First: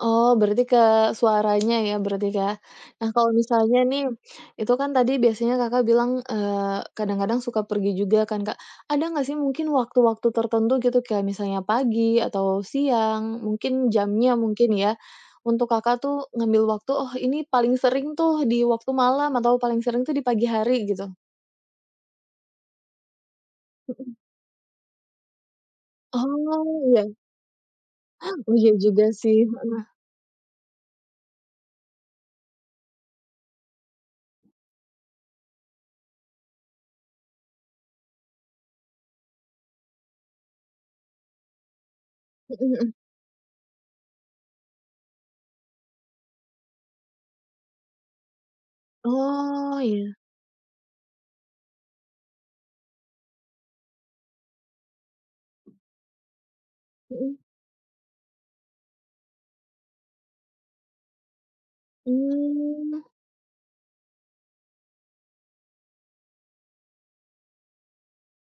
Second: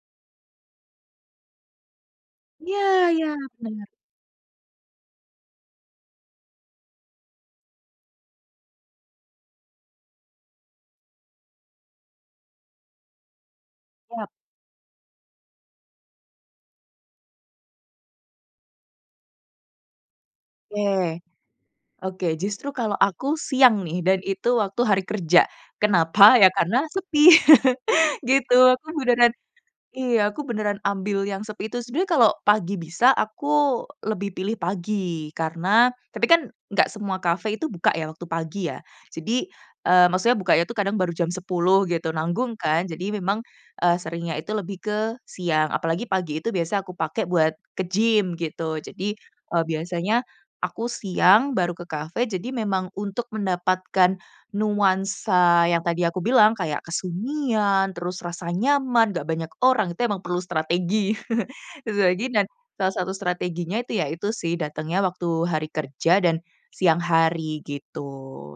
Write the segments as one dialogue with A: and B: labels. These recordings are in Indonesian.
A: Oh, berarti ke suaranya ya berarti, Kak.
B: Iya
A: Nah,
B: iya.
A: kalau misalnya
B: Benar.
A: nih, itu kan tadi biasanya Kakak bilang, eee, kadang-kadang suka pergi juga kan, Kak. Ada nggak sih mungkin waktu-waktu tertentu gitu, kayak misalnya pagi, atau siang, mungkin
B: Yap.
A: jamnya mungkin ya, untuk Kakak tuh ngambil waktu, oh ini paling sering tuh, di waktu malam, atau paling sering tuh di pagi hari, gitu?
B: Oke. Oke, justru kalau aku siang nih,
A: Mhm.
B: dan itu waktu hari kerja. Kenapa? Ya
A: Oh,
B: karena
A: iya.
B: sepi, gitu.
A: Iya
B: Aku
A: juga,
B: beneran
A: sih. Heeh.
B: Iya. Aku beneran ambil yang sepi itu. Sebenernya kalau pagi bisa, aku lebih pilih pagi. Karena tapi kan nggak semua cafe itu buka ya waktu pagi ya. Jadi, eee, maksudnya bukanya itu kadang baru jam 10.00, gitu. Nanggung
A: Hmm,
B: kan,
A: mhm.
B: jadi memang, eee, seringnya itu lebih ke siang. Apalagi pagi itu biasa aku pakai buat ke gym, gitu. Jadi, eee,
A: Oh, iya.
B: biasanya aku siang baru ke cafe, jadi memang untuk mendapatkan nuansa yang tadi aku bilang, kayak
A: Mhm.
B: kesunyian, terus rasa nyaman, nggak banyak orang. Itu emang perlu strategi. Strategi dan salah
A: Mmm.
B: satu strateginya itu, ya itu sih datangnya waktu hari kerja dan siang hari, gitu.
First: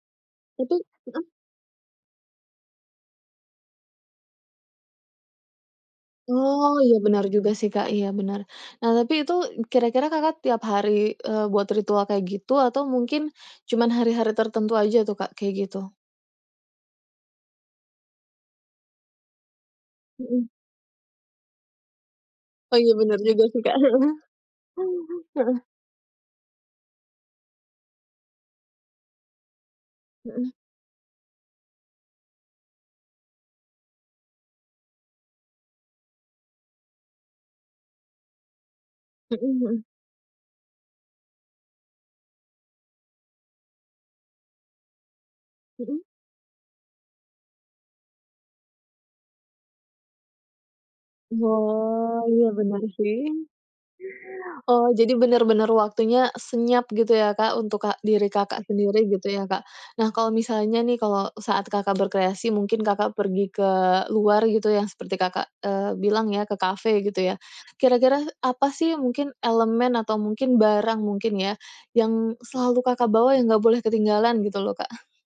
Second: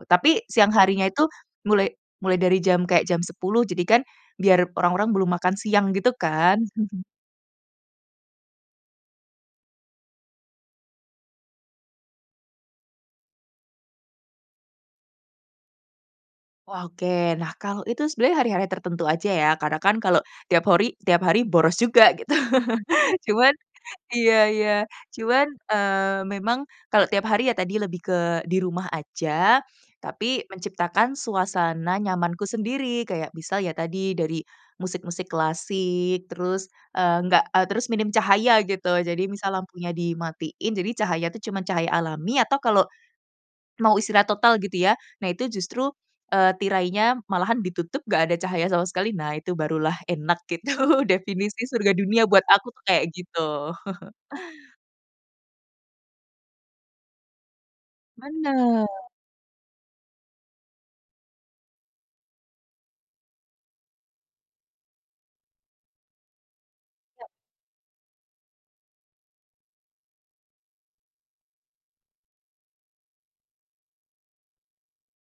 B: Tapi, siang
A: Itu
B: harinya itu
A: heeh.
B: mulai mulai dari jam kayak jam 10.00. Jadi kan biar orang-orang belum makan siang gitu
A: Oh.
B: kan.
A: Iya benar juga sih, Kak. Iya, benar. Nah, tapi itu kira-kira Kakak tiap hari, eee, buat ritual kayak gitu? Atau mungkin cuman hari-hari tertentu aja tuh, Kak, kayak gitu?
B: Wah, oke. Nah, kalau itu sebenarnya hari-hari tertentu aja ya. Karena kan, kalau
A: Mmm.
B: tiap hori tiap hari boros juga, gitu.
A: Oh, iya bener juga
B: Cuman
A: sih, Kak. Heeh,
B: iya iya.
A: mhm,
B: Cuman,
A: heeh.
B: eee, memang kalau tiap hari ya tadi lebih ke di rumah aja, tapi
A: Heeh.
B: menciptakan suasana nyamanku sendiri. Kayak, misal ya tadi dari musik-musik klasik, terus, eee, nggak eee, terus minim cahaya gitu. Jadi
A: Mhm,
B: misal
A: hmm.
B: lampunya dimatiin jadi cahaya tuh cuman cahaya alami, atau kalau mau istirahat total gitu, ya. Nah, itu justru,
A: Mhm.
B: eee, tirainya malahan ditutup nggak ada cahaya sama sekali. Nah, itu barulah enak, gitu. Definisi surga
A: Oh.
B: dunia buat
A: Iya
B: aku
A: bener
B: tuh
A: juga,
B: kayak
A: sih.
B: gitu.
A: Oh, jadi bener-bener waktunya senyap gitu ya, Kak, untuk kak diri Kakak
B: Bener.
A: sendiri gitu ya, Kak. Nah, kalau misalnya nih, kalau saat Kakak berkreasi, mungkin Kakak pergi ke luar, gitu. Yang seperti Kakak, eee, bilang ya ke kafe gitu
B: Ya.
A: ya. Kira-kira apa sih mungkin elemen atau mungkin barang mungkin ya, yang selalu Kakak bawa, yang nggak boleh ketinggalan, gitu loh, Kak?